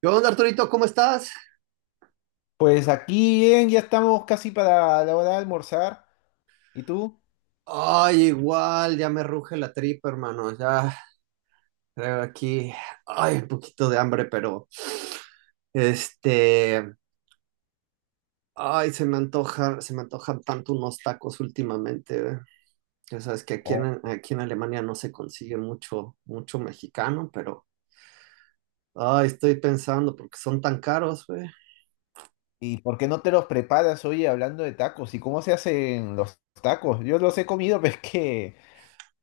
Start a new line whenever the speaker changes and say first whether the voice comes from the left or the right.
right: ¿Qué onda, Arturito? ¿Cómo estás?
left: Pues aquí bien, ya estamos casi para la hora de almorzar. ¿Y tú?
right: Ay, igual, ya me ruge la tripa, hermano. Ya traigo aquí, ay, un poquito de hambre, pero este, ay, se me antojan tanto unos tacos últimamente. Ya sabes que
left: Oh.
right: aquí en Alemania no se consigue mucho, mucho mexicano, pero ay, estoy pensando porque son tan caros, güey.
left: ¿Y por qué no te los preparas hoy hablando de tacos? ¿Y cómo se hacen los tacos? Yo los he comido, pero es que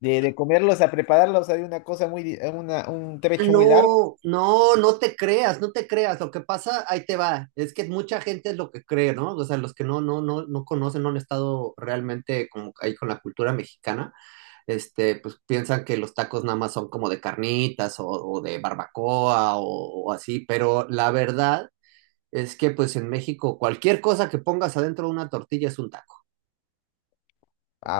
left: de comerlos a prepararlos hay una cosa muy, un
right: Ah,
left: trecho muy largo.
right: no, no, no te creas, no te creas. Lo que pasa, ahí te va, es que mucha gente es lo que cree, ¿no? O sea, los que no conocen, no han estado realmente como ahí con la cultura mexicana, pues piensan que los tacos nada más son como de carnitas o de barbacoa o así, pero la verdad es que pues en México cualquier cosa que pongas adentro de una tortilla es un taco.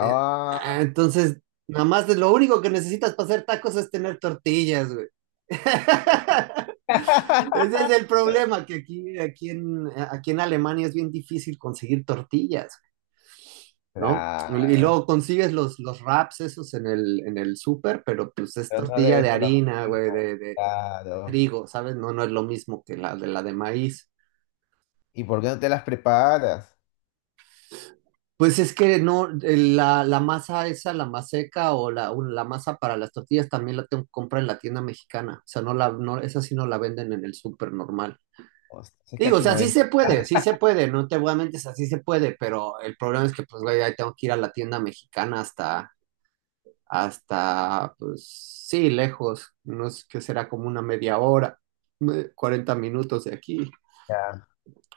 right: Eh, ah, entonces, nada más de lo único que necesitas para hacer tacos es tener tortillas, güey. Ese es el problema, que aquí en Alemania es bien difícil conseguir tortillas, ¿no? Y
left: claro.
right: luego consigues los wraps esos en en el súper, pero pues es
left: Pero no
right: tortilla
left: debe
right: de
left: ser lo
right: harina, güey,
left: mismo.
right: de
left: Claro.
right: trigo, ¿sabes? No, no es lo mismo que la de maíz.
left: ¿Y por qué no te las preparas?
right: Pues es que no, la masa esa, la maseca o o la masa para las tortillas también la tengo que comprar en la tienda mexicana. O sea, no la, no, esa sí no la venden en el súper normal.
left: O sea, es que
right: Digo, o
left: aquí no
right: sea,
left: ven.
right: sí se puede, no te voy a mentir, o sea, sí se puede, pero el problema es que pues güey, ahí tengo que ir a la tienda mexicana hasta, pues sí, lejos, no sé qué será como una media hora, 40 minutos de aquí.
left: Ya.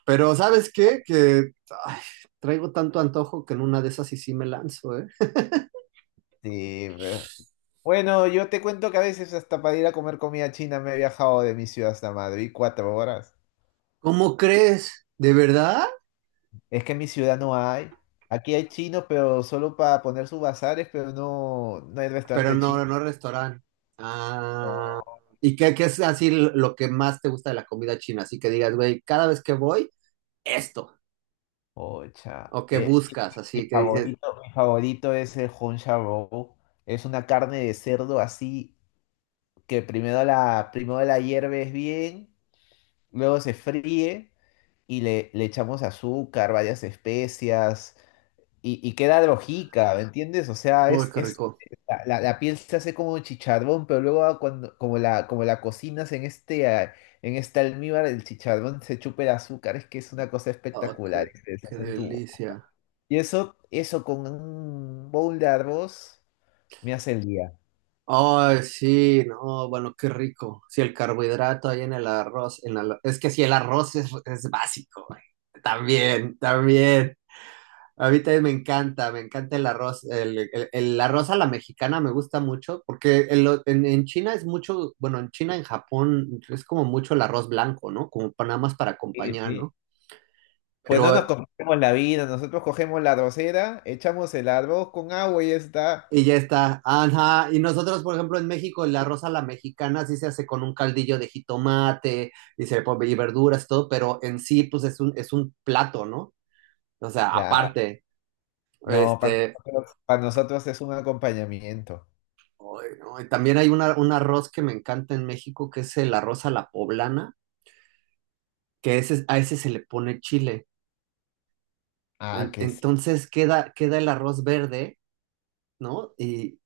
right: Pero ¿sabes qué? Que ay, traigo tanto antojo que en una de esas sí, sí me lanzo, ¿eh?
left: Sí. Bueno, yo te cuento que a veces hasta para ir a comer comida china me he viajado de mi ciudad hasta Madrid 4 horas.
right: ¿Cómo crees? ¿De verdad?
left: Es que en mi ciudad no hay. Aquí hay chinos, pero solo para poner sus bazares, pero no, no hay
right: Pero
left: restaurante chino.
right: no, no restaurante. Ah, ¿y qué, qué es así lo que más te gusta de la comida china? Así que digas, güey, cada vez que voy, esto.
left: Ocha.
right: O que buscas, así que dices,
left: Mi favorito es el Hong Roll. Es una carne de cerdo así que primero la hierves bien, luego se fríe y le echamos azúcar, varias especias. Y, y queda drojica, ¿me entiendes? O sea,
right: uy, qué
left: es
right: rico.
left: la piel se hace como chicharrón, pero luego ah, cuando, como la cocinas en en este almíbar, el chicharrón se chupa el azúcar, es que es una cosa
right: Oh, qué,
left: espectacular, y se
right: qué
left: deshace en tu boca.
right: delicia.
left: Y eso con un bowl de arroz me hace el día.
right: Ay, sí, no, bueno, qué rico. Si el carbohidrato ahí en el arroz, en la- es que si el arroz es básico, güey. También, también. A mí también me encanta el arroz, el arroz a la mexicana me gusta mucho, porque en China es mucho, bueno, en China, en Japón, es como mucho el arroz blanco, ¿no? Como pa- nada más para
left: Sí,
right: acompañar,
left: sí.
right: ¿no?
left: Pues no
right: Pero,
left: nos comemos la vida, nosotros cogemos la arrocera, echamos el arroz con agua y ya está.
right: y ya está, ajá, y nosotros, por ejemplo, en México, el arroz a la mexicana sí se hace con un caldillo de jitomate y, se, le pone- y verduras, todo, pero en sí, pues es un plato, ¿no? O sea,
left: Claro,
right: aparte.
left: no,
right: Este,
left: para nosotros es un acompañamiento.
right: Ay, no, y también hay una- un arroz que me encanta en México, que es el arroz a la poblana, que ese, a ese se le pone chile.
left: Ah,
right: En-
left: que sí.
right: entonces queda, queda el arroz verde, ¿no? Y,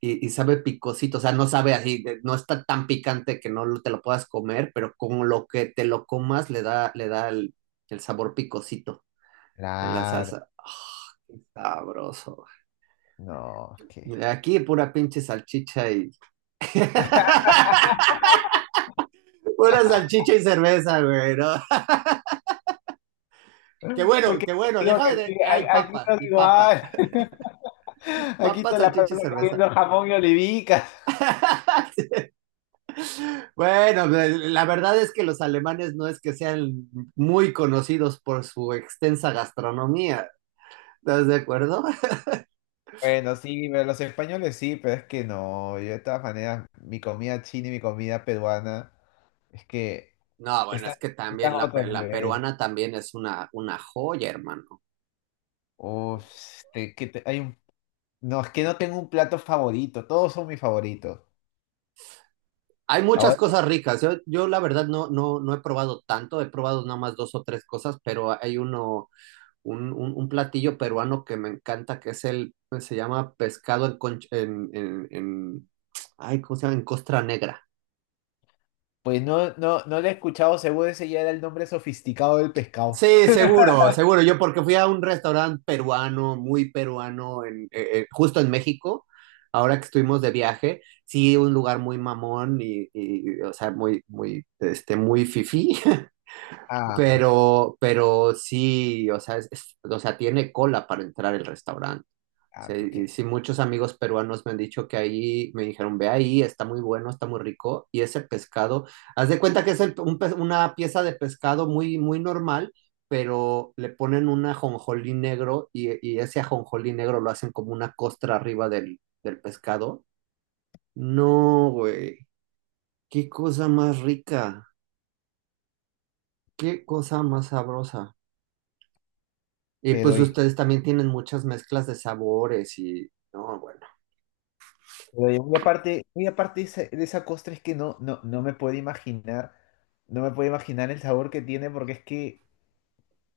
right: y sabe picosito, o sea, no sabe así, de- no está tan picante que no lo- te lo puedas comer, pero como lo que te lo comas le da el sabor picosito en la
left: Claro,
right: salsa. ¡Ah, qué sabroso!
left: no, es que.
right: Aquí pura pinche salchicha y... Pura salchicha y cerveza, güey, ¿no?
left: Porque
right: Qué
left: te
right: bueno,
left: digo que
right: déjame de...
left: aquí,
right: Ay,
left: aquí
right: papa,
left: no es
right: y papa,
left: igual. Aquí
right: papa,
left: se la
right: salchicha y
left: pasa
right: cerveza.
left: comiendo jamón y olivicas.
right: Sí. Bueno, la verdad es que los alemanes no es que sean muy conocidos por su extensa gastronomía, ¿estás de acuerdo?
left: Bueno, sí, pero los españoles sí, pero es que no, yo de todas maneras, mi comida china y mi comida peruana, es que
right: No, bueno,
left: están,
right: es que
left: están
right: también
left: a
right: la,
left: otro
right: pe- la
left: nivel.
right: peruana también es una joya, hermano.
left: Uf, hay un, no, es que no tengo un plato favorito, todos son mis favoritos.
right: Hay muchas
left: Ahora,
right: cosas ricas. Yo la verdad no, no, no he probado tanto, he probado nada más dos o tres cosas, pero hay uno, un, un platillo peruano que me encanta, que es el, se llama pescado en, conch- en- ay, ¿cómo se llama? En costra negra.
left: pues no, no, no le he escuchado, seguro ese ya era el nombre sofisticado del pescado.
right: Sí, seguro, seguro. Yo porque fui a un restaurante peruano, muy peruano, justo en México, ahora que estuvimos de viaje, sí, un lugar muy mamón y, o sea, muy, muy, muy fifí,
left: Ah,
right: pero sí, o sea, o sea, tiene cola para entrar el restaurante. Sí,
left: ah, pues
right: y
left: que,
right: sí, muchos amigos peruanos me han dicho que ahí, me dijeron, ve ahí, está muy bueno, está muy rico. Y ese pescado, haz de cuenta que es el- un pez- una pieza de pescado muy, muy normal, pero le ponen un ajonjolí negro y ese ajonjolí negro lo hacen como una costra arriba del pescado. No, güey, qué cosa más rica, qué cosa más sabrosa. Y
left: pero.
right: pues ustedes también tienen muchas mezclas de sabores y, no, bueno.
left: Pero y muy aparte de esa costra es que no, no, no me puedo imaginar, no me puedo imaginar el sabor que tiene porque es que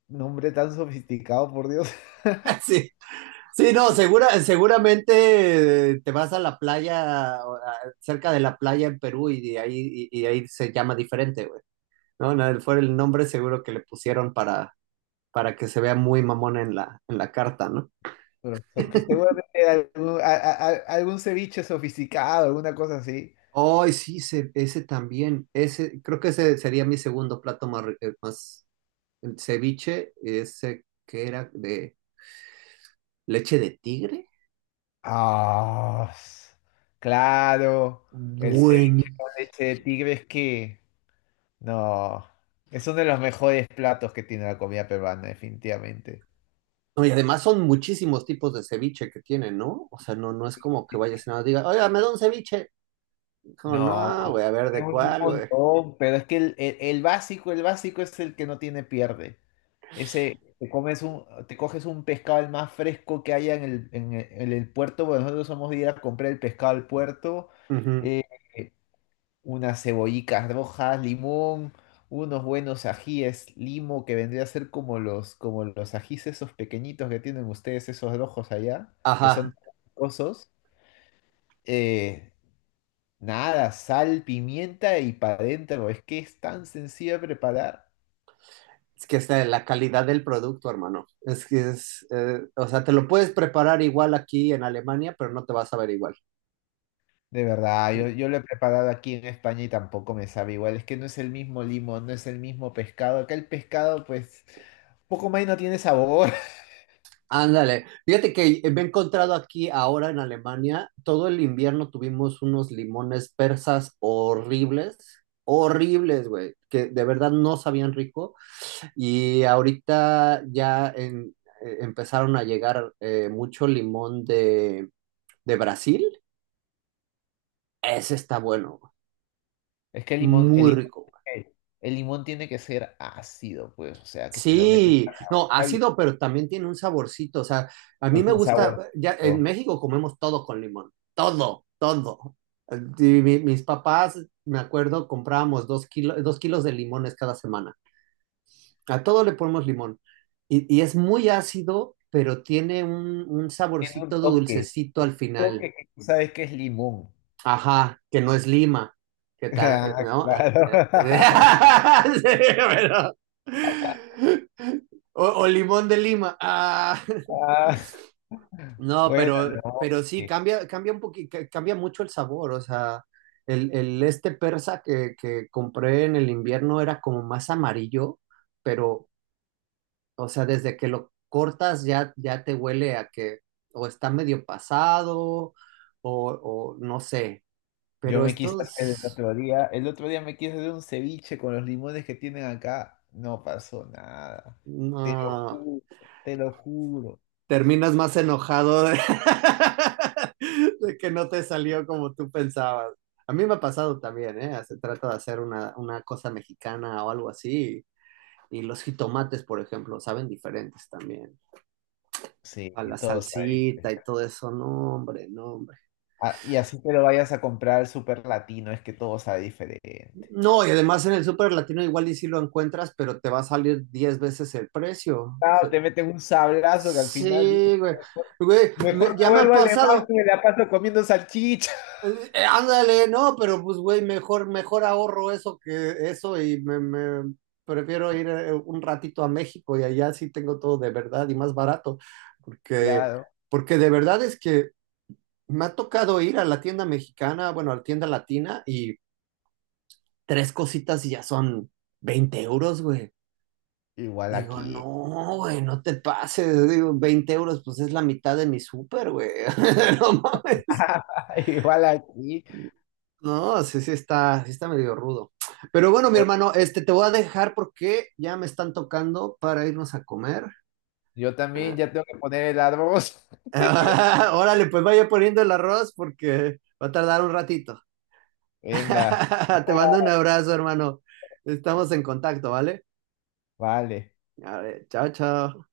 left: un hombre tan sofisticado, por Dios.
right: Sí, sí, no, segura, seguramente te vas a la playa, o a- cerca de la playa en Perú y de ahí, y ahí se llama diferente, güey. No, no, fue el nombre seguro que le pusieron para que se vea muy mamón en la carta, ¿no?
left: Pero, o sea, que seguramente algún, algún ceviche sofisticado, alguna cosa así.
right: Ay, sí, se- ese también, ese, creo que ese sería mi segundo plato más, más el ceviche, ese que era de leche de tigre.
left: Ah, s- claro, el ceviche con leche de tigre es que no, es uno de los mejores platos que tiene la comida peruana, definitivamente.
right: No, y además son muchísimos tipos de ceviche que tienen, ¿no? O sea, no, no es como que vayas y nada más diga, oiga, me da un ceviche. Como,
left: No.
right: no, güey, a ver
left: Es
right: de
left: un
right: cuál, güey.
left: montón, pero es que el básico es el que no tiene pierde. Ese, te coges un pescado el más fresco que haya en en el puerto, bueno, nosotros somos de ir a comprar el pescado al puerto,
right: Ujú.
left: eh, unas cebollicas rojas, limón, unos buenos ajíes, limo, que vendría a ser como los ajíes esos pequeñitos que tienen ustedes, esos rojos allá, que son
right: Ajá,
left: picosos. Nada, sal, pimienta y para adentro. Es que es tan sencillo de preparar.
right: es que está la calidad del producto, hermano. Es que es, o sea, te lo puedes preparar igual aquí en Alemania, pero no te vas a ver igual.
left: De verdad, yo lo he preparado aquí en España y tampoco me sabe igual. Es que no es el mismo limón, no es el mismo pescado. Acá el pescado, pues, poco más y no tiene sabor.
right: Ándale, fíjate que me he encontrado aquí ahora en Alemania, todo el invierno tuvimos unos limones persas horribles, horribles, güey, que de verdad no sabían rico. Y ahorita ya empezaron a llegar mucho limón de Brasil. Ese está bueno, güey.
left: Es que el limón,
right: Muy rico, güey.
left: el, el limón tiene que ser ácido, pues, o sea, que te lo metes a
right: Sí,
left: la
right: no,
left: boca y
right: ácido, pero también tiene un saborcito. O sea, a mí
left: con
right: me
left: su
right: gusta, ya en
left: saborcito.
right: México comemos todo con limón, todo, todo. Y mi- mis papás, me acuerdo, comprábamos 2 kilos, 2 kilos de limones cada semana. A todo le ponemos limón. Y es muy ácido, pero tiene un
left: Tiene un
right: saborcito
left: toque,
right: dulcecito al final.
left: toque que tú sabes que es limón.
right: Ajá, que no es lima, que
left: Ah,
right: ¿no? Eh,
left: claro.
right: eh, Sí, pero- o limón de Lima. Ah,
left: Ah,
right: no,
left: bueno, no.
right: pero sí,
left: Ok.
right: cambia, cambia un poquito, cambia mucho el sabor. O sea, el este persa que compré en el invierno era como más amarillo, pero, o sea, desde que lo cortas ya, ya te huele a que o está medio pasado o no sé,
left: Yo
right: pero
left: me quise hacer
right: estos
left: el otro día me quise hacer un ceviche con los limones que tienen acá, no pasó nada. Te lo
right: no,
left: juro, te lo juro.
right: terminas más enojado de, de que no te salió como tú pensabas. A mí me ha pasado también, ¿eh? Se trata de hacer una cosa mexicana o algo así. Y los jitomates, por ejemplo, saben diferentes también.
left: Sí,
right: A la
left: todo sabe
right: salsita
left: diferente.
right: y todo eso, no, hombre, no.
left: Ah, y así te lo vayas a comprar al super latino, es que todo sabe diferente.
right: No, y además en el super latino igual y sí lo encuentras, pero te va a salir 10 veces el precio. O
left: Claro,
right: sea,
left: te meten un sablazo que al final
right: sí,
left: dices,
right: güey.
left: mejor,
right: Güey,
left: mejor
right: me-
left: me
right: ya me ha
left: vuelvo alemán
right: pasado.
left: y me la paso comiendo salchicha.
right: Ándale, no, pero pues, güey, mejor, mejor ahorro eso que eso y prefiero ir un ratito a México y allá sí tengo todo de verdad y más barato. Porque,
left: Claro,
right: porque de verdad es que me ha tocado ir a la tienda mexicana, bueno, a la tienda latina y tres cositas y ya son 20 euros, güey.
left: igual
right: Digo,
left: aquí.
right: no, güey, no te pases. Digo, 20 euros, pues es la mitad de mi súper, güey. No mames.
left: Igual aquí.
right: No, sí, sí está medio rudo. Pero bueno, mi
left: Bueno,
right: hermano, te voy a dejar porque ya me están tocando para irnos a comer.
left: yo también ya tengo que poner el arroz.
right: Ah, órale, pues vaya poniendo el arroz porque va a tardar un ratito.
left: Venga.
right: Te mando un abrazo, hermano. Estamos en contacto, ¿vale?
left: Vale.
right: Vale, chao, chao.